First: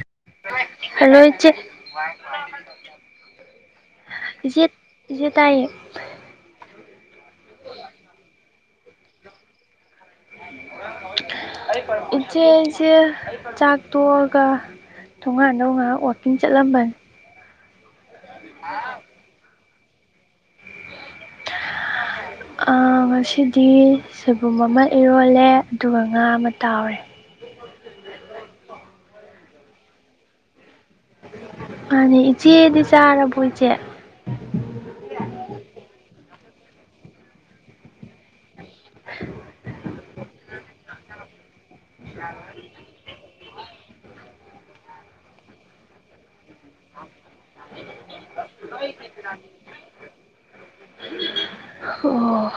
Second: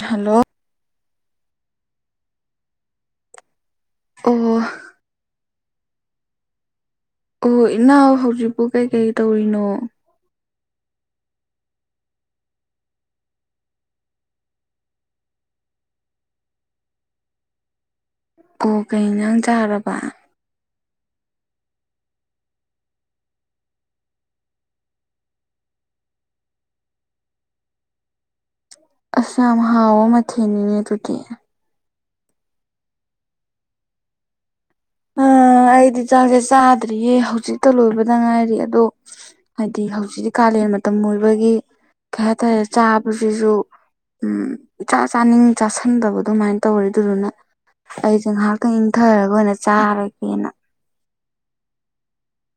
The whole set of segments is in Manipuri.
ꯍꯜꯂꯣ ꯍꯜꯂꯣ ꯏꯆꯦ ꯑꯣ ꯏꯆꯦ ꯏꯆꯦ ꯇꯥꯏꯌꯦ ꯑꯣ ꯏꯅꯥꯎ ꯍꯧꯖꯤꯛꯄꯨ ꯀꯩꯀꯩ ꯇꯧꯔꯤꯅꯣ [inaudible] ꯏꯆꯦ ꯑꯩꯁꯦ ꯆꯥꯛ ꯇꯣꯛꯑꯒ ꯇꯣꯉꯥꯟ ꯇꯣꯉꯥꯟ ꯋꯥꯛꯀꯤꯡ ꯆꯠꯂꯝꯕꯟ ꯀꯣ ꯀꯩ ꯅꯪ ꯆꯥꯔꯕ ꯉꯁꯤꯗꯤ ꯁꯣꯏꯕꯨꯝ ꯑꯃ ꯏꯔꯣꯜꯂꯦ ꯑꯗꯨꯒ ꯉꯥ ꯑꯃ ꯇꯥꯎꯔꯦ ꯑꯁ ꯌꯥꯝ ꯍꯥꯎ ꯑꯃ ꯊꯦꯡꯅꯤꯡꯉꯦ ꯑꯗꯨꯗꯤ ꯃꯥꯅꯦ ꯏꯆꯦꯗꯤ ꯆꯥꯔꯕꯣ ꯏꯆꯦ ꯑ ꯑꯩꯗꯤ ꯆꯥꯛꯁꯦ ꯆꯥꯗ꯭ꯔꯤꯌꯦ ꯍꯧꯖꯤꯛꯇ ꯂꯣꯏꯕꯗ ꯉꯥꯏꯔꯤ ꯑꯗꯣ ꯍꯥꯏꯗꯤ ꯍꯧꯖꯤꯛꯇꯤ ꯀꯥꯂꯦꯟ ꯃꯇꯝ ꯑꯣꯏꯕꯒꯤ ꯀꯩ ꯍꯥꯏꯇꯥꯔꯦ ꯆꯥꯕꯁꯤꯁꯨ ꯎꯝ ꯏꯆꯥ ꯆꯥꯅꯤꯡ ꯆꯥꯁꯟꯗꯕ ꯑꯗꯨꯃꯥꯏꯅ ꯇꯧꯔꯦ ꯑꯗꯨꯗꯨꯅ ꯑꯩꯁꯦ ꯉꯥꯏꯍꯥꯛꯇꯪ ꯏꯪꯊꯔꯒ ꯑꯣꯏꯅ ꯆꯥꯔꯒꯦꯅ ꯑꯣ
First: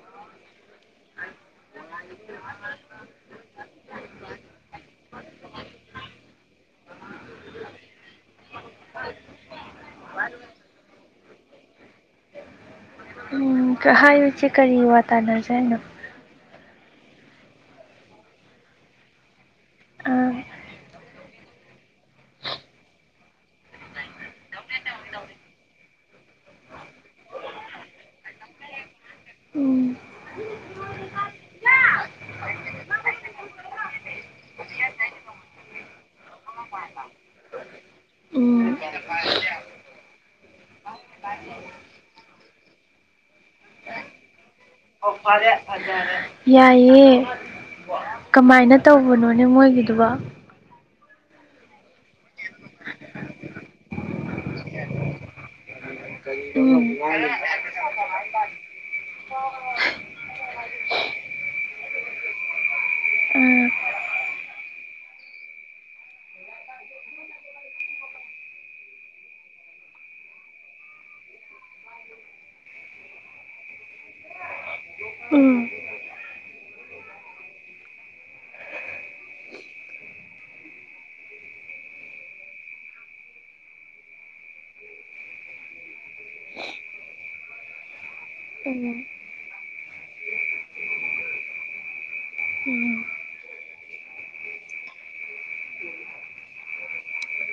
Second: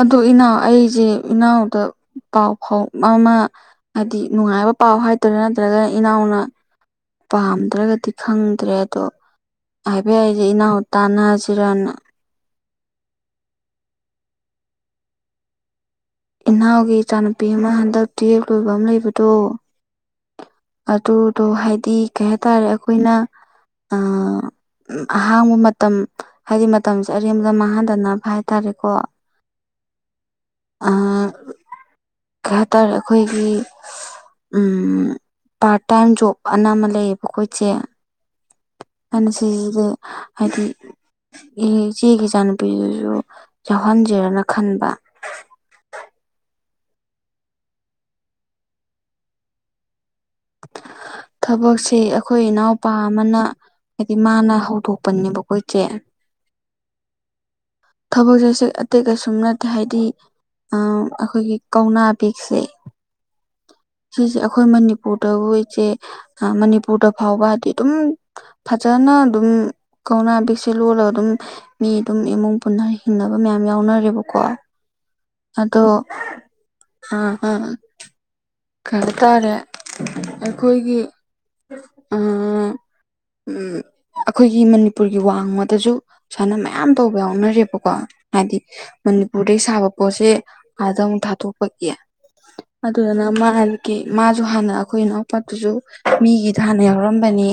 ꯑꯗꯨ ꯏꯅꯥꯎ ꯑꯩꯁꯦ ꯏꯅꯥꯎꯗ ꯄꯥꯎ ꯐꯥꯎ ꯑꯃ ꯍꯥꯏꯗꯤ ꯅꯨꯡꯉꯥꯏꯕ ꯄꯥꯎ ꯍꯥꯏꯇꯥꯔꯥ ꯅꯠꯇ꯭ꯔꯒꯅ ꯏꯅꯥꯎꯅ ꯄꯥꯝꯗ꯭ꯔꯒꯗꯤ ꯈꯪꯗ꯭ꯔꯦ ꯑꯗꯣ ꯍꯥꯏꯕ ꯌꯥꯏꯁꯦ ꯏꯅꯥꯎ ꯇꯥꯟꯅꯁꯤꯔꯅ ꯎꯝ ꯍꯥꯏꯑꯣ ꯏꯆꯦ ꯀꯔꯤ ꯋꯥ ꯇꯥꯟꯅꯖꯦ ꯍꯥꯏꯅꯣ ꯏꯅꯥꯎꯒꯤ ꯏꯆꯥꯅꯨꯄꯤ ꯑꯃ ꯍꯟꯗꯛ ꯇꯨꯌꯦꯞ ꯂꯣꯏꯕ ꯑꯃ ꯂꯩꯕꯗꯣ ꯑꯥ ꯑꯗꯨꯗꯣ ꯍꯥꯏꯗꯤ ꯀꯩ ꯍꯥꯏꯇꯥꯔꯦ ꯑꯩꯈꯣꯏꯅ ꯑꯥ ꯎ ꯑꯍꯥꯡꯕ ꯃꯇꯝ ꯍꯥꯏꯗꯤ ꯃꯇꯝꯁꯦ ꯑꯔꯦꯝꯕꯗ ꯃꯥꯡꯍꯟꯗꯅꯕ ꯍꯥꯏ ꯇꯔꯦꯀꯣ ꯎꯝ ꯑ ꯀꯩ ꯍꯥꯏꯇꯥꯔꯦ ꯑꯩꯈꯣꯏꯒꯤ ꯎꯝ ꯄꯥꯔꯠ ꯇꯥꯏꯃ ꯖꯣꯕ ꯑꯅ ꯑꯃ ꯂꯩꯌꯦꯕꯀꯣ ꯏꯆꯦ ꯎꯝ ꯍꯜꯁꯤꯖꯤꯕꯨ ꯍꯥꯏꯗꯤ ꯏ ꯏꯆꯦꯒꯤ ꯏꯆꯥꯅꯨꯄꯤꯗꯨꯁꯨ ꯌꯥꯎꯍꯟꯖꯦꯔꯅ ꯈꯟꯕ ꯑꯣ ꯐꯔꯦ ꯐꯖꯔꯦ ꯌꯥꯏꯌꯦ ꯀꯃꯥꯏꯅ ꯇꯧꯕꯅꯣꯅꯦ ꯃꯣꯏꯒꯤꯗꯨꯕ ꯊꯕꯛꯁꯤ ꯑꯩꯈꯣꯏ ꯏꯅꯥꯎꯄꯥ ꯑꯃꯅ ꯍꯥꯏꯗꯤ ꯃꯥꯅ ꯍꯧꯗꯣꯛꯄꯅꯦꯕꯀꯣ ꯏꯆꯦ [unintelligible] ꯊꯕꯛ ꯆꯠꯁꯦ ꯑꯇꯩ ꯀꯩꯁꯨꯝ ꯅꯠꯇꯦ ꯍꯥꯏꯗꯤ ꯑ ꯑꯩꯈꯣꯏꯒꯤ ꯀꯧꯅꯥ ꯕꯦꯛꯁꯦ ꯎꯝ ꯁꯤꯁꯦ ꯑꯩꯈꯣꯏ ꯃꯅꯤꯄꯨꯔꯗ ꯏꯆꯦ ꯃꯅꯤꯄꯨꯔꯗ ꯐꯥꯎꯕ ꯍꯥꯏꯗꯤ ꯑꯗꯨꯝ ꯐꯖꯅ ꯑꯗꯨꯝ ꯀꯧꯅꯥ ꯕꯦꯛꯁꯦ ꯂꯣꯜꯂꯒ ꯑꯗꯨꯝ ꯃꯤ ꯑꯗꯨꯝ ꯏꯃꯨꯡ ꯄꯨꯟꯅꯩ ꯍꯤꯡꯅꯕ ꯃꯌꯥꯝ ꯌꯥꯎꯅꯔꯦꯕꯀꯣ ꯎꯝ ꯑꯗꯣ ꯑ ꯀꯩꯅꯣ ꯇꯧꯔꯦ ꯑꯩꯈꯣꯏꯒꯤ ꯎꯝ ꯎꯝ ꯑꯩꯈꯣꯏꯒꯤ ꯃꯅꯤꯄꯨꯔꯒꯤ ꯋꯥꯡꯃꯗꯖꯨ ꯁꯥꯟꯅ ꯃꯌꯥꯝ ꯇꯧꯕ ꯌꯥꯎꯅꯔꯦꯕꯀꯣ ꯍꯥꯏꯗꯤ ꯃꯅꯤꯄꯨꯔꯗꯩ ꯁꯥꯕ ꯄꯣꯠꯁꯦ ꯑꯥꯗ ꯑꯃꯨꯛ ꯊꯥꯗꯣꯛꯄꯒꯤ ꯎꯝ ꯑꯗꯨꯗꯨꯅ ꯃꯥ ꯍꯜꯒꯤ ꯃꯥꯁꯨ ꯍꯥꯟꯅ ꯑꯩꯈꯣꯏ ꯏꯅꯥꯎꯄꯥꯠꯇꯨꯁꯨ ꯃꯤꯒꯤꯗ ꯍꯥꯟꯅ ꯌꯥꯎꯔꯝꯕꯅꯤ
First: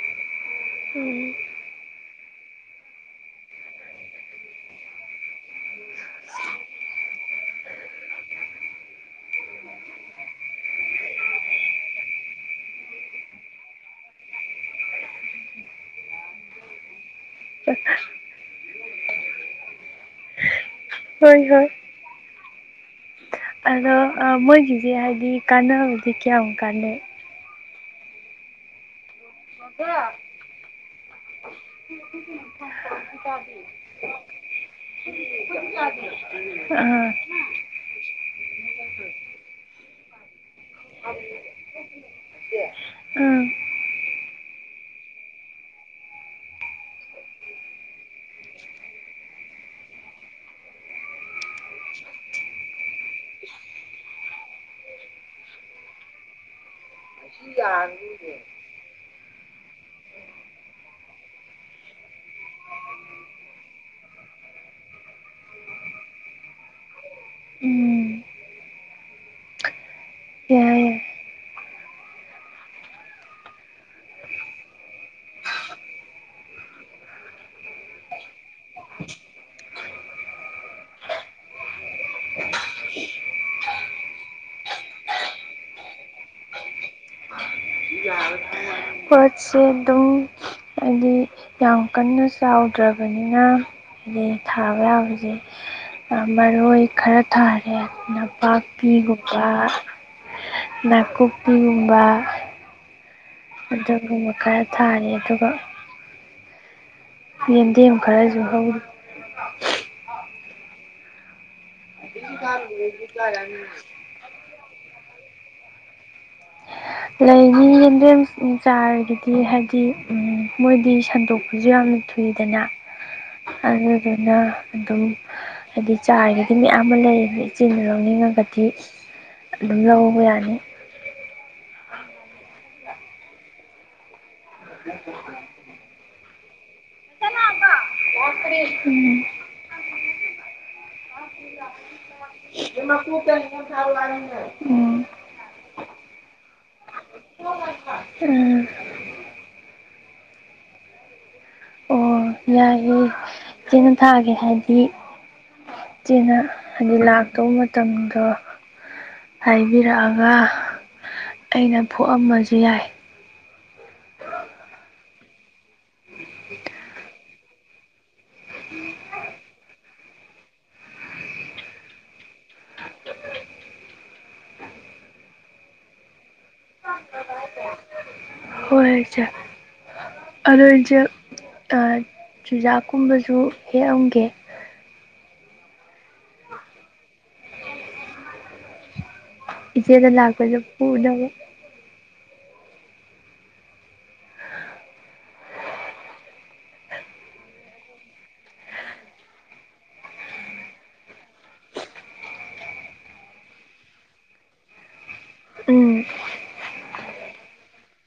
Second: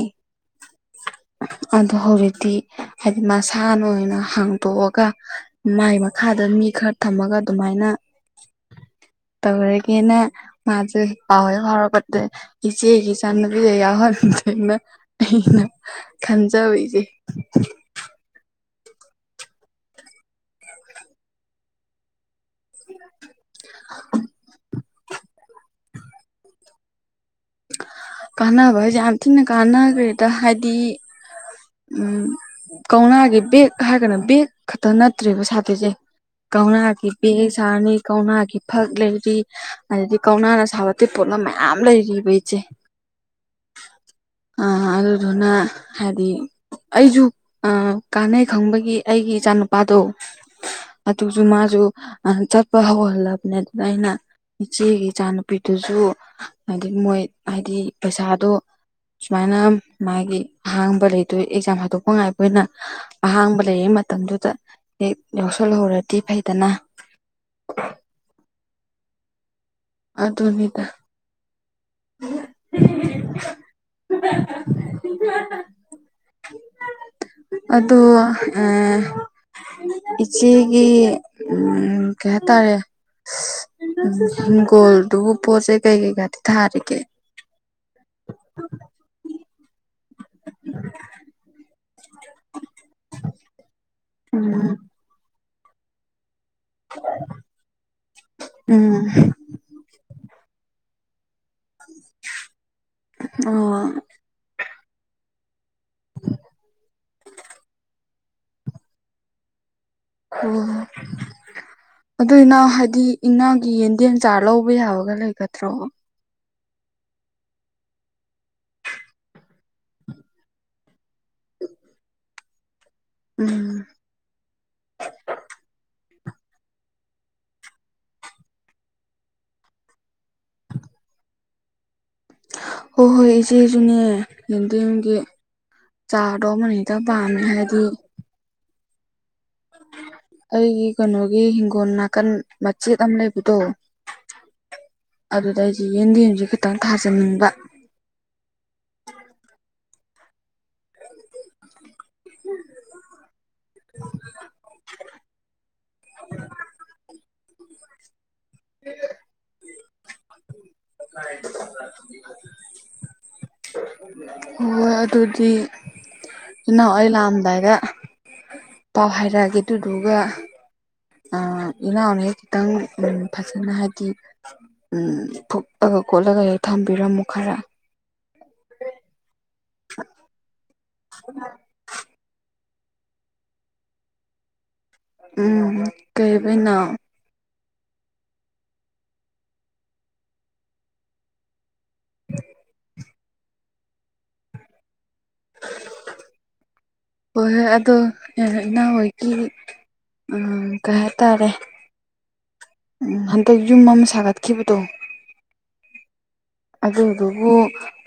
ꯎꯝ ꯑꯗꯣ ꯍꯧꯖꯤꯛꯇꯤ ꯍꯥꯏꯗꯤ ꯃꯁꯥꯅ ꯑꯣꯏꯅ ꯍꯥꯡꯇꯣꯛꯑꯒ ꯃꯥꯏ ꯃꯈꯥꯗ ꯃꯤ ꯈꯔ ꯊꯝꯃꯒ ꯑꯗꯨꯃꯥꯏꯅ ꯇꯧꯔꯒꯦꯅ ꯃꯥꯖꯦ ꯄꯥꯎ ꯍꯦꯛ ꯐꯥꯎꯔꯛꯄꯗ ꯏꯆꯦꯒꯤ ꯆꯥꯟꯅꯕꯤ ꯌꯥꯎꯁꯦꯅ ꯑꯩꯅ ꯈꯟꯖꯕꯩꯖꯦ ꯍꯣꯏ ꯍꯣꯏ [inaudible] ꯑꯗꯣ ꯃꯣꯏꯒꯤꯁꯦ ꯍꯥꯏꯗꯤ ꯀꯥꯟꯅꯕꯗꯤ ꯀꯌꯥꯝ ꯀꯥꯟꯅꯩ ꯀꯥꯟꯅꯕ ꯍꯥꯏꯁꯦ ꯌꯥꯝ ꯊꯤꯅ ꯀꯥꯟꯅꯈ꯭ꯔꯦꯗ ꯍꯥꯏꯗꯤ ꯎꯝ ꯀꯧꯅꯥꯒꯤ ꯕꯦꯛ ꯍꯥꯏꯔꯒꯅ ꯕꯦꯛ ꯈꯛꯇ ꯅꯠꯇ꯭ꯔꯦꯕ ꯁꯥꯗꯣꯏꯖꯦ ꯀꯧꯅꯥꯒꯤ ꯑꯥ ꯕꯦꯛꯑꯦꯛ ꯁꯥꯔꯅꯤ ꯀꯧꯅꯥꯒꯤ ꯐꯛ ꯂꯩꯔꯤ ꯑꯗꯗꯤ ꯀꯧꯅꯥꯅ ꯁꯥꯕ‌ ꯑꯇꯩ ꯄꯣꯠꯂꯝ ꯃꯌꯥꯝ ꯂꯩꯔꯤꯕ ꯏꯆꯦ ꯎꯝ ꯑ ꯑꯗꯨ ꯗꯨꯅꯥ ꯍꯥꯏꯗꯤ ꯑꯩꯖꯨ ꯀꯥꯟꯅꯩ ꯈꯪꯕꯒꯤ ꯑꯩꯒꯤ ꯏꯆꯥ ꯅꯨꯨꯄꯥꯗꯣ ꯑꯗꯨꯁꯨ ꯃꯥꯁꯨ ꯆꯠꯄ ꯍꯧꯍꯜꯂꯕꯅꯦ ꯑꯗꯨꯗ ꯑꯩꯅ ꯏꯆꯦꯒꯤ ꯏꯆꯥꯅꯨꯄꯤꯗꯨꯁꯨ ꯍꯥꯏꯗꯤ ꯃꯣꯏ ꯍꯥꯏꯗꯤ ꯄꯩꯁꯥꯗꯣ ꯁꯨꯃꯥꯏꯅ ꯃꯥꯒꯤ ꯑꯍꯥꯡꯕ ꯂꯩꯇ ꯑꯗꯨ ꯑꯦꯛꯖꯥꯝ ꯍꯥꯗꯣꯛꯄ ꯉꯥꯏꯕꯅ ꯑꯍꯥꯡꯕ ꯂꯩꯔꯤ ꯃꯇꯝꯗꯨꯗ ꯍꯦꯛ ꯌꯥꯎꯁꯜꯍꯧꯨꯔꯗꯤ ꯐꯩꯗꯅ ꯎꯝ ꯑꯗꯨ ꯌꯥꯏ ꯑꯗꯨꯅꯤꯗ ꯌꯥꯏ [unintelligible] ꯑꯗꯨꯗꯣ ꯑ ꯏꯆꯦꯒꯤ ꯎ ꯀꯩ ꯍꯥꯏꯇꯥꯔꯦ ꯎ ꯒꯣꯜꯗꯨꯕꯨ ꯄꯣꯠꯁꯦ ꯀꯩ ꯀꯩꯀꯥꯗꯤ ꯊꯥꯔꯤꯒꯦ ꯄꯣꯠꯁ ꯑꯗꯨꯝ ꯌꯥꯝ ꯀꯟꯅ ꯆꯥꯎꯗ꯭ꯔꯕꯅꯤꯅ ꯍꯥꯏꯩ ꯎꯝ ꯊꯥꯕ ꯌꯥꯕꯁꯦ ꯃꯔꯣꯏ ꯈꯔ ꯊꯥꯔꯦ ꯎꯝ ꯅꯄꯥꯛꯄꯤꯒꯨꯝꯕ ꯅꯥ ꯀꯨꯞꯄꯤꯕꯥ ꯑꯣ ꯑꯗꯨꯒꯨꯝꯕ ꯈꯔ ꯊꯥꯔꯦ ꯑꯗꯨꯒ ꯌꯦꯟꯗꯦꯝ ꯈꯔꯁꯨ ꯍꯧ ꯑꯣꯣ ꯑꯗꯨꯅ ꯍꯥꯏꯗꯤ ꯏꯅꯥꯒꯤ ꯌꯦꯟꯗꯦꯝ ꯆꯥꯔ ꯂꯧꯕ ꯌꯥꯕꯒ ꯂꯩꯒꯗ꯭ꯔꯣ [inaudible] ꯂꯩꯅꯤ ꯌꯦꯟꯗꯦꯝ ꯆꯥꯔꯒꯗꯤ ꯍꯥꯏꯗꯤ ꯃꯣꯏꯗꯤ ꯁꯟꯗꯣꯛꯄꯁꯨ ꯌꯥꯝꯅ ꯃꯤꯗꯅ ꯎꯝ ꯑꯗꯨꯗꯨꯅ ꯑꯗꯨꯝ ꯍꯥꯏꯗꯤ ꯆꯥꯒꯤꯗꯤ ꯃꯌꯥꯝ ꯑꯃ ꯂꯩ ꯏꯆꯦꯗꯨ ꯂꯧꯅꯤꯡꯉꯒꯗꯤ ꯑꯗꯨꯝ ꯂꯧꯕ ꯌꯥꯅꯤ ꯍꯣꯏ ꯍꯣꯏ ꯏꯆꯦꯁꯨꯅꯦ ꯌꯦꯟꯗꯦꯝꯒꯤ ꯆꯥꯗꯣ ꯑꯃ ꯍꯦꯛꯇ ꯄꯥꯝꯃꯦ ꯍꯥꯏꯗꯤ ꯌꯥꯦ ꯎꯝ ꯑꯩꯒꯤ ꯀꯩꯅꯣꯒꯤ ꯍꯤꯡꯒꯣꯜ ꯅꯥꯀꯟ ꯃꯆꯦꯠ ꯑꯃ ꯂꯩꯕꯗꯣ ꯎꯝ ꯑꯗꯨꯗ ꯑꯩꯗꯤ ꯌꯦꯟꯗꯦꯝꯁ ꯈꯤꯇꯪ ꯊꯥꯖꯟꯅꯤꯡꯕ ꯎꯝ ꯑꯣ ꯌꯥꯏꯌꯦꯦ ꯀꯩꯅ ꯊꯥꯒꯦ ꯍꯥꯏꯗꯤ ꯏꯆꯦꯅ ꯍꯥꯏꯗꯤ ꯂꯥꯛꯇꯧꯕ ꯃꯇꯝꯗꯣ ꯍꯥꯏꯕꯤꯔꯛꯑꯒ ꯑꯩꯅ ꯐꯨꯛꯑꯝꯃꯁꯨ ꯌꯥꯏ ꯍꯣꯏꯣꯏ ꯑꯗꯨꯗꯤ ꯆꯅꯥꯎ ꯑꯩ ꯂꯥꯛꯑꯝꯗꯥꯏꯗ ꯄꯥꯎ ꯍꯥꯏꯔꯛꯑꯒꯦ ꯑꯗꯨꯗꯨꯒ ꯏꯅꯥꯎꯅꯁ ꯈꯤꯇꯪ ꯐꯖꯅ ꯍꯥꯏꯗꯤ ꯎꯝ ꯐꯨꯛꯑꯒ ꯈꯣꯠꯂꯒ ꯊꯝꯕꯤꯔꯝꯃꯨ ꯈꯔ ꯍꯣꯏꯆꯦ ꯑꯗꯨ ꯆꯨꯖꯥꯛꯀꯨꯝꯕꯁꯨ ꯍꯦꯛꯑꯝꯒꯦ ꯎꯝ ꯀꯩꯕꯅ ꯏꯆꯦꯗ ꯂꯥꯛꯒꯂ ꯄꯨꯅ ꯍꯣꯏ ꯍꯣꯏ ꯑꯗꯣ ꯏ ꯍꯣꯏꯒꯤ ꯎꯝ ꯀꯩ ꯍꯥꯏꯇꯥꯔꯦ ꯎꯝ ꯍꯟꯗꯛ ꯌꯨꯝ ꯑꯃ ꯁꯥꯒꯠꯈꯤꯕꯗꯣ ꯎꯝ ꯑꯗꯨꯗꯨꯕꯨ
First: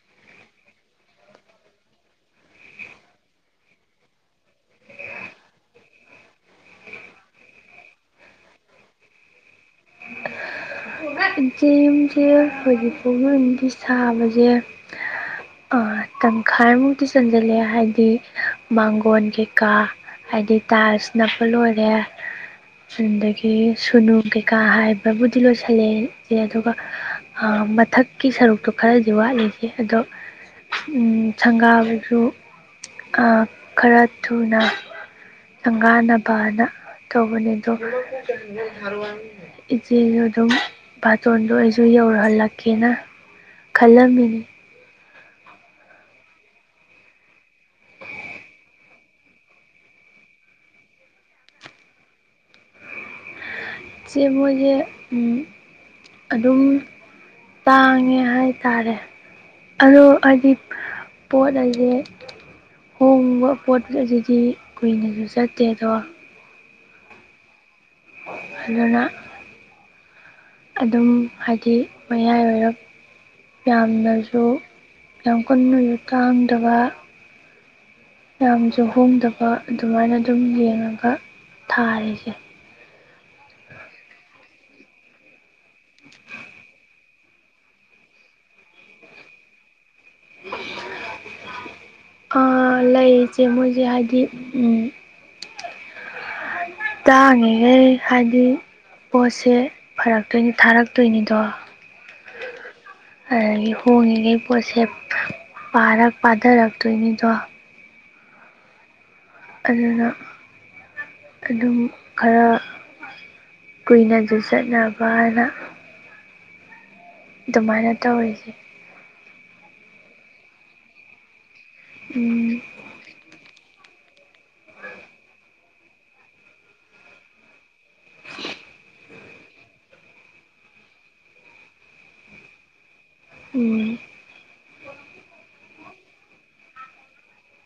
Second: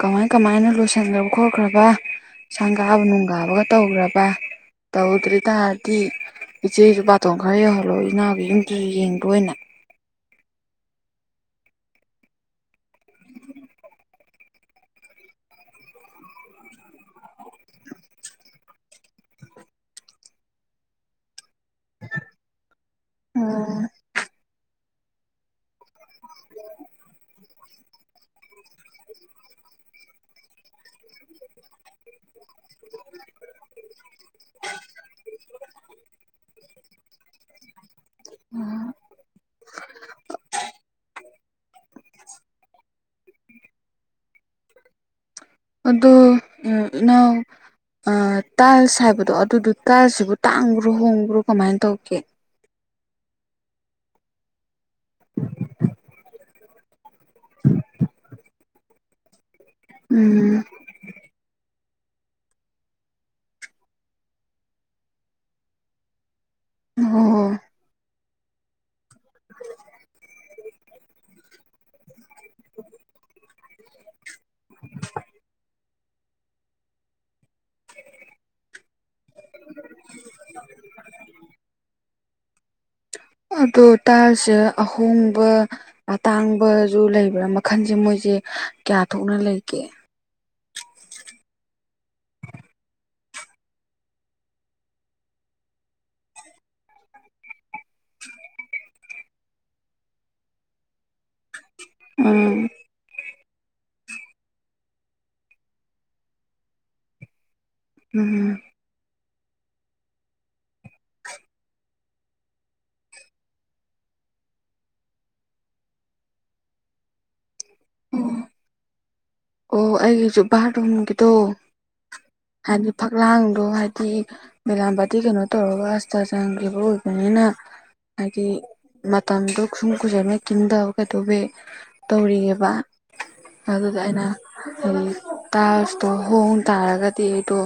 ꯀꯃꯥꯏ ꯀꯃꯥꯏꯅ ꯂꯣꯏꯁꯤꯟꯈ꯭ꯔꯕ ꯈꯣꯠꯈ꯭ꯔꯕ ꯁꯪꯒꯥꯕ ꯅꯨꯡꯒꯥꯕꯒ ꯇꯧꯈ꯭ꯔꯕ ꯇꯧꯗ꯭ꯔꯤ ꯇꯔꯗꯤ ꯏꯆꯦꯁꯨ ꯕꯥꯇꯣꯟ ꯈꯔ ꯌꯧꯍꯜꯂꯣ ꯏꯅꯥꯒꯤ ꯌꯨꯝꯗꯨꯁꯨ ꯌꯦꯡꯗꯣꯏꯅ [inaudible] ꯌꯨꯝꯁꯦ ꯍꯧꯖꯤꯛ ꯄꯣꯛꯅꯗꯤ ꯁꯥꯕꯁꯦ ꯑ ꯇꯪꯈꯥꯏꯃꯨꯛꯇꯤ ꯆꯟꯁꯤꯜꯂꯦ ꯍꯥꯏꯕꯗꯤ ꯃꯥꯡꯒꯣꯟ ꯀꯩꯀꯥ ꯍꯥꯏꯗꯤ ꯇꯥꯏꯁ ꯅꯞꯄ ꯂꯣꯏꯔꯦ ꯑꯗꯒꯤ ꯁꯨꯅꯨ ꯀꯩꯀꯥ ꯍꯥꯏꯕ ꯑꯗꯨꯕꯨꯗꯤ ꯂꯣꯏꯁꯤꯜꯂꯦ ꯑꯗꯨꯒ ꯃꯊꯛꯀꯤ ꯁꯔꯨꯛꯇꯣ ꯈꯔꯗꯤ ꯋꯥꯠꯂꯤꯁꯦ ꯑꯗꯣ ꯁꯪꯒꯥꯕꯁꯨ ꯈꯔ ꯊꯨꯅ ꯉꯥꯟꯅꯕꯅ ꯇꯧꯕꯅꯦ ꯑꯗꯨꯒ ꯏꯆꯦꯁꯨ ꯑꯗꯨꯝ ꯕꯥꯇꯣꯟꯗꯣ ꯑꯣꯏꯁ ꯌꯧꯔꯍꯜꯂꯛꯀꯦꯅ ꯈꯜꯂꯝꯃꯤꯅꯤ ꯑꯗꯨꯗꯨ ꯎ ꯅꯅꯥ ꯑ ꯇꯥꯁ ꯍꯥꯏꯕꯗꯣ ꯑꯗꯨꯗꯨ ꯇꯁꯤꯕꯨ ꯇꯥꯡꯈ꯭ꯔꯣ ꯍꯣꯡꯈ꯭ꯔꯣ ꯀꯃꯥꯏꯅ ꯇꯧꯒꯦ ꯁꯦ ꯃꯣꯏꯁꯦ ꯑꯗꯨꯝ ꯇꯥꯡꯉꯦ ꯍꯥꯏꯇꯥꯔꯦ ꯑꯗꯣ ꯍꯥꯏꯗꯤ ꯎꯝ ꯄꯣꯠ ꯑꯁꯦ ꯍꯣꯡꯕ ꯄꯣꯠ ꯑꯗꯨꯗꯤ ꯀꯨꯏꯅꯁꯨ ꯆꯠꯇꯦ ꯑꯗꯣ ꯑꯣ ꯍꯣ ꯑꯗꯨꯗꯅ [inaudible] ꯑꯗꯨꯝ ꯍꯥꯏꯗꯤ ꯃꯌꯥꯏ ꯑꯣꯏꯔꯞ ꯌꯥꯝꯅꯁꯨ ꯌꯥꯝ ꯀꯨꯟꯅꯁꯨ ꯇꯥꯡꯗꯕ ꯌꯥꯝꯁꯨ ꯍꯣꯡꯗꯕ ꯑꯗꯨꯃꯥꯏꯅ ꯑꯗꯨꯝ ꯌꯦꯡꯉꯒ ꯊꯥꯔꯤꯁꯦ ꯑꯗꯣ ꯇꯁꯦ ꯑꯍꯣꯡꯕ ꯑꯇꯥꯡꯕꯁꯨ ꯂꯩꯕ꯭ꯔꯥ ꯃꯈꯟꯁꯦ ꯃꯣꯏꯁꯦ ꯀꯌꯥ ꯊꯣꯛꯅ ꯂꯩꯒꯦ ꯑ ꯂꯩꯁꯦ ꯃꯣꯏꯁꯦ ꯍꯥꯏꯗꯤ ꯎꯝ ꯇꯥꯡꯉꯤꯈꯩ ꯍꯥꯏꯗꯤ ꯄꯣꯠꯁꯦ ꯐꯔꯛꯇꯣꯏꯅꯤ ꯊꯥꯔꯛꯇꯣꯏꯅꯤꯗꯣ ꯎꯝ ꯑꯗꯒꯤ ꯍꯣꯡꯉꯤꯈꯩ ꯄꯣꯠꯁꯦꯔ ꯄꯥꯊꯔꯛꯇꯣꯏꯅꯤꯗꯣ ꯎꯝ ꯎꯝ ꯑꯗꯨꯅ ꯑꯗꯨꯝ ꯈꯔ ꯀꯨꯏꯅꯁꯨ ꯆꯠꯅꯕꯅ ꯑꯗꯨꯃꯥꯏꯅ ꯑꯣ ꯇꯧꯔꯤꯁꯦ ꯑꯣ ꯑꯩꯒꯤꯁꯨ ꯚꯔꯣꯨꯝꯒꯤꯗꯣ ꯎꯝ ꯍꯥꯏꯗꯤ ꯐꯛꯂꯥꯡꯗꯣ ꯍꯥꯏꯗꯤ ꯃꯕꯤꯂꯥ ꯄꯇꯗꯤ ꯀꯩꯅꯣ ꯇꯧꯔꯒ ꯑꯁꯇꯥ ꯆꯪꯈꯤꯕ ꯑꯣꯏꯕꯅꯤꯅ ꯍꯥꯏꯗꯤ ꯃꯇꯝꯗꯣ ꯀ ꯁꯨꯝ ꯀꯨꯖꯔꯅ ꯀꯤꯟꯗ ꯀꯩꯗꯧꯋꯤ ꯇꯧꯔꯤꯑꯕ ꯎꯝ ꯑꯗꯨꯗ ꯑꯩꯅ ꯇꯣ ꯍꯣꯡ ꯇꯥꯔꯒꯗꯤ ꯑꯩꯇꯣ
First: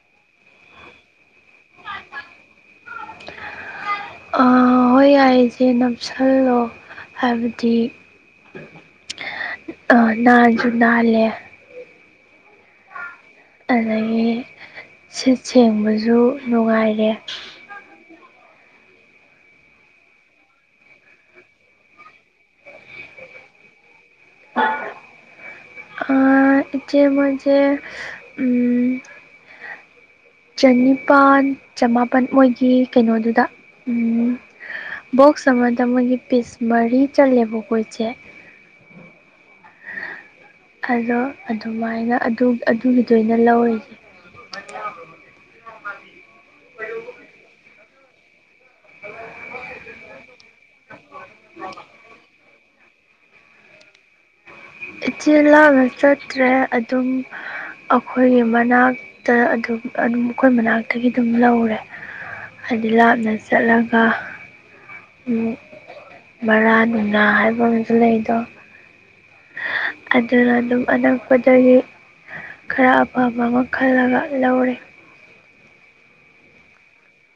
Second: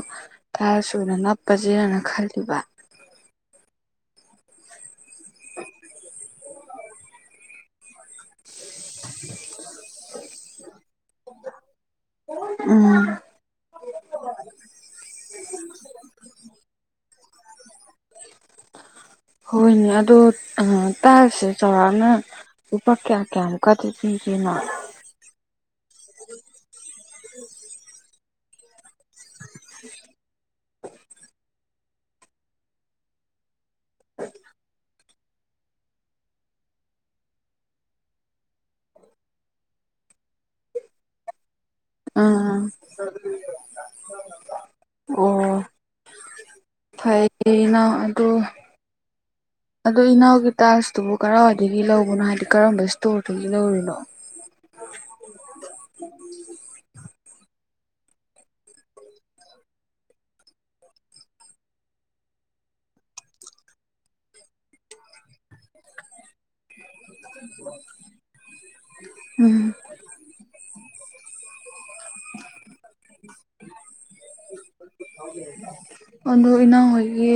ꯊꯥꯔ ꯁꯨꯅ ꯅꯞꯄꯁꯦꯅ ꯈꯜꯂꯤꯕ ꯍꯣꯏ ꯌꯥꯔꯤꯁꯦ ꯅꯞꯁꯜꯂꯣ ꯍꯥꯏꯕꯗꯤ ꯑ ꯅꯥꯁꯨ ꯅꯥꯂꯦ ꯎꯝ ꯑꯗꯒꯤ ꯁꯤꯠ ꯁꯦꯡꯕꯁꯨ ꯅꯨꯡꯉꯥꯏꯔꯦ ꯑ ꯍꯣꯏꯅꯦ ꯑꯗꯣ ꯇꯥꯁꯦ ꯆꯥꯎꯔꯥꯛꯅ ꯂꯨꯄꯥ ꯀꯌꯥ ꯀꯌꯥ ꯀꯗꯤ ꯊꯤꯁꯤꯅꯣ ꯆꯦ ꯃꯦ [inaudible] ꯆꯅꯤꯄꯥꯜ ꯆꯃꯥꯄꯜ ꯃꯣꯏꯒꯤ ꯀꯩꯅꯣꯗꯨꯗ ꯎꯝ ꯕꯣꯛꯁ ꯑꯃꯗ ꯃꯣꯏꯒꯤ ꯄꯤꯁ ꯃꯔꯤ ꯆꯠꯂꯦꯕꯣ ꯀꯣꯏꯁꯦ ꯑꯗꯣ ꯑꯗꯨꯃꯥꯏꯅ ꯑꯥ ꯑꯗꯨꯒꯤꯗ ꯑꯣꯏꯅ ꯂꯧꯔꯤꯁꯦ ꯑꯣ ꯐꯥꯏꯅ ꯑꯗꯨ ꯑꯗꯣ ꯏꯅꯥꯎꯒꯤ ꯇꯖꯇꯨꯕꯨ ꯀꯔꯥꯏꯋꯥꯏꯗꯒꯤ ꯂꯧꯕꯅꯣ ꯍꯥꯏꯗꯤ ꯀꯔꯝꯕ ꯏꯁꯇꯣꯔꯗꯒꯤ ꯂꯧꯔꯨꯅꯣ ꯏꯆꯦ ꯂꯥꯛꯅ ꯆꯠꯇ꯭ꯔꯦ ꯑꯗꯨꯝ ꯑꯩꯈꯣꯏꯒꯤ ꯃꯅꯥꯛꯇ ꯑꯗꯨꯝ ꯑꯗꯨꯝ ꯑꯩꯈꯣꯏ ꯃꯅꯥꯛꯇꯒꯤ ꯑꯗꯨꯝ ꯂꯧꯔꯦ ꯍꯥꯏꯗꯤ ꯂꯥꯞꯅ ꯆꯠꯂꯒ ꯃꯔꯜ ꯎ ꯍꯥꯏꯕ ꯂꯩꯗ ꯎꯝ ꯑꯗꯨꯅ ꯑꯗꯨꯝ ꯑꯅꯛꯄꯗꯒꯤ ꯈꯔ ꯑꯄꯥꯕ ꯑꯃ ꯈꯜꯂꯒ ꯂꯧꯔꯦ ꯍ ꯑꯗꯨ ꯏꯅ ꯍꯣꯏꯒꯤ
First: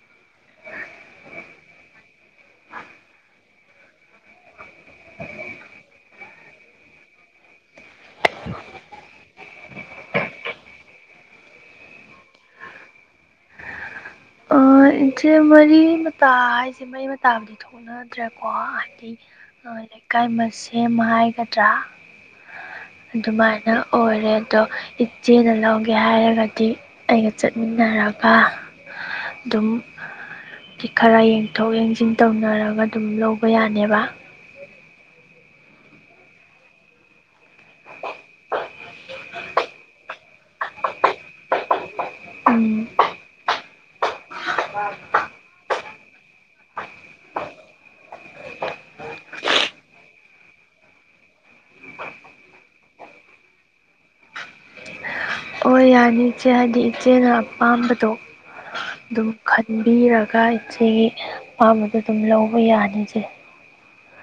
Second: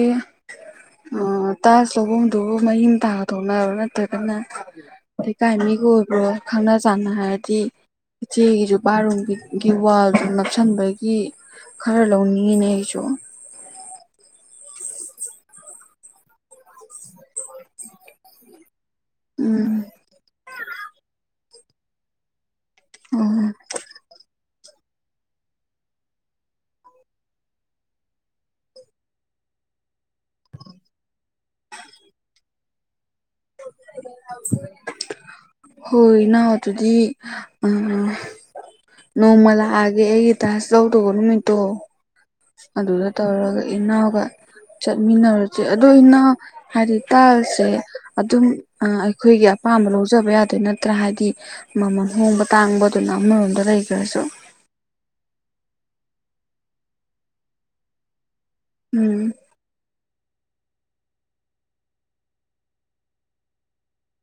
ꯑ ꯇꯥꯁ ꯂꯧꯕꯐꯝꯗꯨ ꯃꯌꯤꯡ ꯇꯥꯗꯣꯛꯅꯔꯣ ꯅꯠꯇ꯭ꯔꯒꯅ ꯂꯩꯀꯥꯏ ꯃꯤꯒ ꯑꯣꯏꯕ꯭ꯔꯣ ꯈꯪꯅ ꯆꯥꯟꯅ ꯍꯥꯏꯔꯗꯤ ꯏꯆꯦꯒꯤꯁꯨ ꯄꯥꯔꯨꯝꯒꯤꯒꯤ ꯋꯥꯜꯁꯨ ꯅꯞꯁꯤꯟꯕꯒꯤ ꯈꯔ ꯂꯧꯅꯤꯡꯉꯤꯅꯦ ꯑꯩꯁꯨ ꯏꯆꯦ ꯃꯔꯤ ꯃꯇꯥ ꯍꯥꯏꯁꯦ ꯃꯔꯤ ꯃꯇꯥꯕꯨꯗꯤ ꯊꯣꯛꯅꯗ꯭ꯔꯦꯀꯣ ꯍꯥꯏꯗꯤ ꯎꯝ ꯂꯩꯀꯥꯏ ꯑꯃ ꯁꯦꯝꯕ ꯍꯥꯏꯒꯗ꯭ꯔꯥ ꯑꯣ ꯑꯗꯨꯃꯥꯏꯅ ꯑꯣꯏꯔꯦ ꯑꯗꯣ ꯏꯆꯦꯅ ꯂꯧꯒꯦ ꯍꯥꯏꯔꯒꯗꯤ ꯑꯩꯒ ꯆꯠꯃꯤꯟꯅꯔꯒ ꯑꯗꯨꯝ ꯈꯔ ꯌꯦꯡꯊꯣꯛ ꯌꯦꯡꯁꯤꯟ ꯇꯧꯅꯔꯒ ꯑꯗꯨꯝ ꯂꯧꯕ ꯌꯥꯅꯦꯕ ꯍꯣꯏꯅ ꯑꯗꯨꯗꯤ ꯑ ꯅ ꯃꯜ ꯑꯒꯦ ꯑꯩ ꯇꯥꯁꯗꯧꯒꯣ ꯃꯤ ꯇꯣ [unintelligible] ꯑꯗꯨꯗ ꯇꯧꯔꯒ ꯏꯅꯥꯎꯒ ꯆꯠꯃꯤꯟꯅꯔꯁꯦ ꯑꯗꯣ ꯏꯅꯥꯎ ꯍꯥꯏꯗꯤ ꯇꯜꯁꯦ ꯑꯗꯨꯝ ꯑꯩꯈꯣꯏꯒꯤ ꯑꯄꯥꯝꯕ ꯂꯧꯖꯕ ꯌꯥꯗꯣꯏ ꯅꯠꯇ꯭ꯔꯥ ꯍꯥꯏꯗꯤ ꯃꯃꯜ ꯍꯣꯡꯕ ꯇꯥꯡꯕꯗꯨꯅ ꯑꯃꯔꯣꯝꯗ ꯂꯩꯈ꯭ꯔꯁꯨ ꯑꯣ ꯌꯥꯅꯤ ꯏꯆꯦ ꯍꯥꯏꯗꯤ ꯏꯆꯦꯅ ꯑꯄꯥꯝꯕꯗꯣ ꯎꯝ ꯑꯗꯨꯝ ꯈꯟꯕꯤꯔꯒ ꯏꯆꯦꯒꯤ ꯑꯄꯥꯝꯕꯗꯣ ꯑꯗꯨꯝ ꯂꯧꯕ ꯌꯥꯅꯤꯁꯦ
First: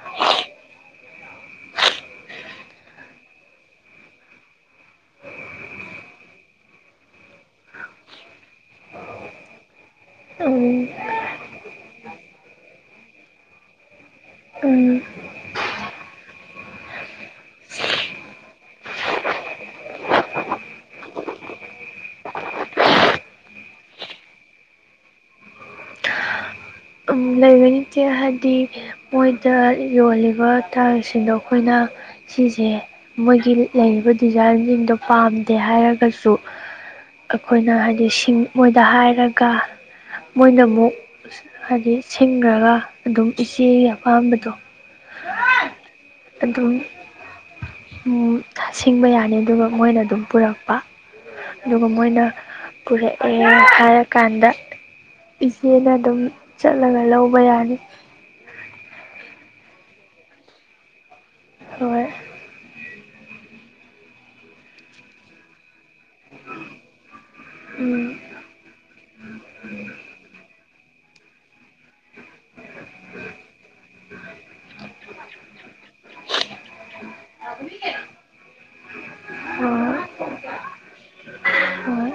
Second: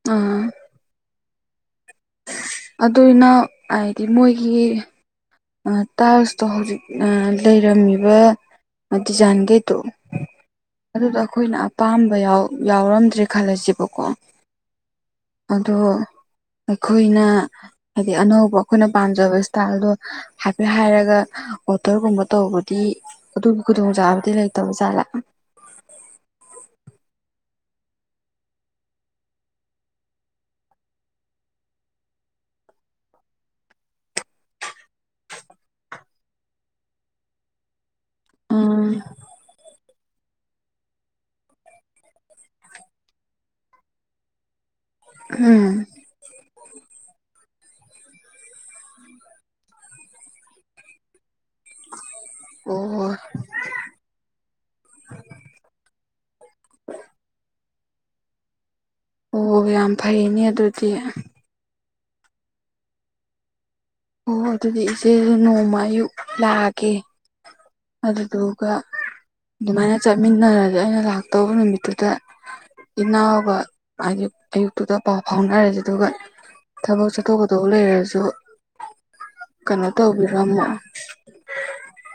ꯎꯝ ꯑꯗꯨꯅ ꯍꯥꯏꯗꯤ ꯃꯣꯏꯒꯤ ꯇꯥꯖꯇꯣ ꯍꯧꯖꯤꯛ ꯂꯩꯔꯝꯃꯤꯕ ꯃꯗꯨꯖꯥꯡꯒꯦ ꯇ ꯎꯝ ꯑꯗꯨꯗꯣ ꯑꯩꯈꯣꯏꯅ ꯑꯄꯥꯝꯕ ꯌꯥꯎꯔꯝꯗ꯭ꯔꯦ ꯈꯜꯂꯁꯦꯕꯀꯣ ꯎ ꯑꯗꯣ ꯑꯩꯈꯣꯏꯅ ꯍꯥꯏꯗꯤ ꯑꯅꯧꯕ ꯑꯩꯈꯣꯏꯅ ꯄꯥꯝꯖꯕ ꯏꯁꯇꯥꯏꯜꯗꯣ ꯍꯥꯏꯐꯦꯠ ꯍꯥꯏꯔꯒ ꯑꯣꯇꯔꯒꯨꯝꯕ ꯇꯧꯕꯗꯤ ꯑꯗꯨ ꯈꯨꯗꯣꯡ ꯆꯥꯕꯗꯤ ꯂꯩꯇꯕ ꯥꯠꯂꯥ ꯂꯩꯕꯅꯤꯠꯇꯦ ꯍꯥꯏꯗꯤ ꯃꯣꯏꯗ ꯌꯣꯜꯂꯤꯕ ꯇꯥꯡꯁꯤꯡꯗꯣ ꯑꯩꯈꯣꯏꯅ ꯁꯤꯁꯦ ꯃꯣꯏꯒꯤ ꯂꯩꯔꯤꯕ ꯗꯤꯖꯥꯏꯟꯁꯤꯡꯗꯣ ꯄꯥꯝꯗꯦ ꯍꯥꯏꯔꯒꯁꯨ ꯑꯩꯈꯣꯏꯅ ꯍꯥꯏꯗꯤ ꯃꯣꯏꯗ ꯎꯝ ꯍꯥꯏꯔꯒ ꯃꯣꯏꯅ ꯑꯃꯨꯛ ꯍꯥꯏꯗꯤ ꯁꯤꯡꯈ꯭ꯔꯒ ꯑꯗꯨꯝ ꯏꯆꯦꯒꯤ ꯑꯄꯥꯝꯕꯗꯣ ꯎꯝ ꯑꯗꯨ ꯑꯗꯨ ꯁꯤꯡꯕ ꯌꯥꯅꯤ ꯑꯗꯨꯒ ꯃꯣꯏꯅ ꯑꯗꯨꯝ ꯄꯨꯔꯛꯄ ꯑꯗꯨꯒ ꯃꯣꯏꯅ ꯑꯣ ꯄꯨꯔꯛ ꯡ ꯍꯥꯏꯥꯏꯔꯀꯥꯟꯗ ꯏꯆꯦꯅ ꯑꯗꯨꯝ ꯆꯠꯂꯒ ꯂꯧꯕ ꯌꯥꯅꯤ ꯑꯣ ꯌꯥꯝ ꯐꯩꯅꯦ ꯑꯗꯨꯗꯤ ꯍꯣꯏ ꯑꯣ ꯑꯗꯨꯗꯤ ꯏꯆꯦꯁꯨ ꯅꯣꯡꯃ ꯑꯌꯨꯛ ꯂꯥꯛꯑꯒꯦ ꯎꯝ ꯑꯗꯨꯗꯨꯒ ꯑꯗꯨꯃꯥꯏꯅ ꯆꯠꯃꯤꯟꯅꯔꯗꯤ ꯑꯩꯅ ꯂꯥꯛꯇꯧꯕ ꯅꯨꯃꯤꯠꯇꯨꯗ ꯏꯅꯥꯕ ꯍꯥꯏ ꯑꯌꯨꯛꯇꯨꯗ ꯄꯥꯎ ꯐꯥꯎꯅꯔꯁ ꯑꯗꯨꯒ ꯊꯕꯛ ꯆꯠꯊꯣꯛꯀꯗꯧꯕ ꯂꯩꯔꯁꯨ ꯀꯩꯅꯣ ꯇꯧꯕꯤꯔꯝꯃꯣ ꯍ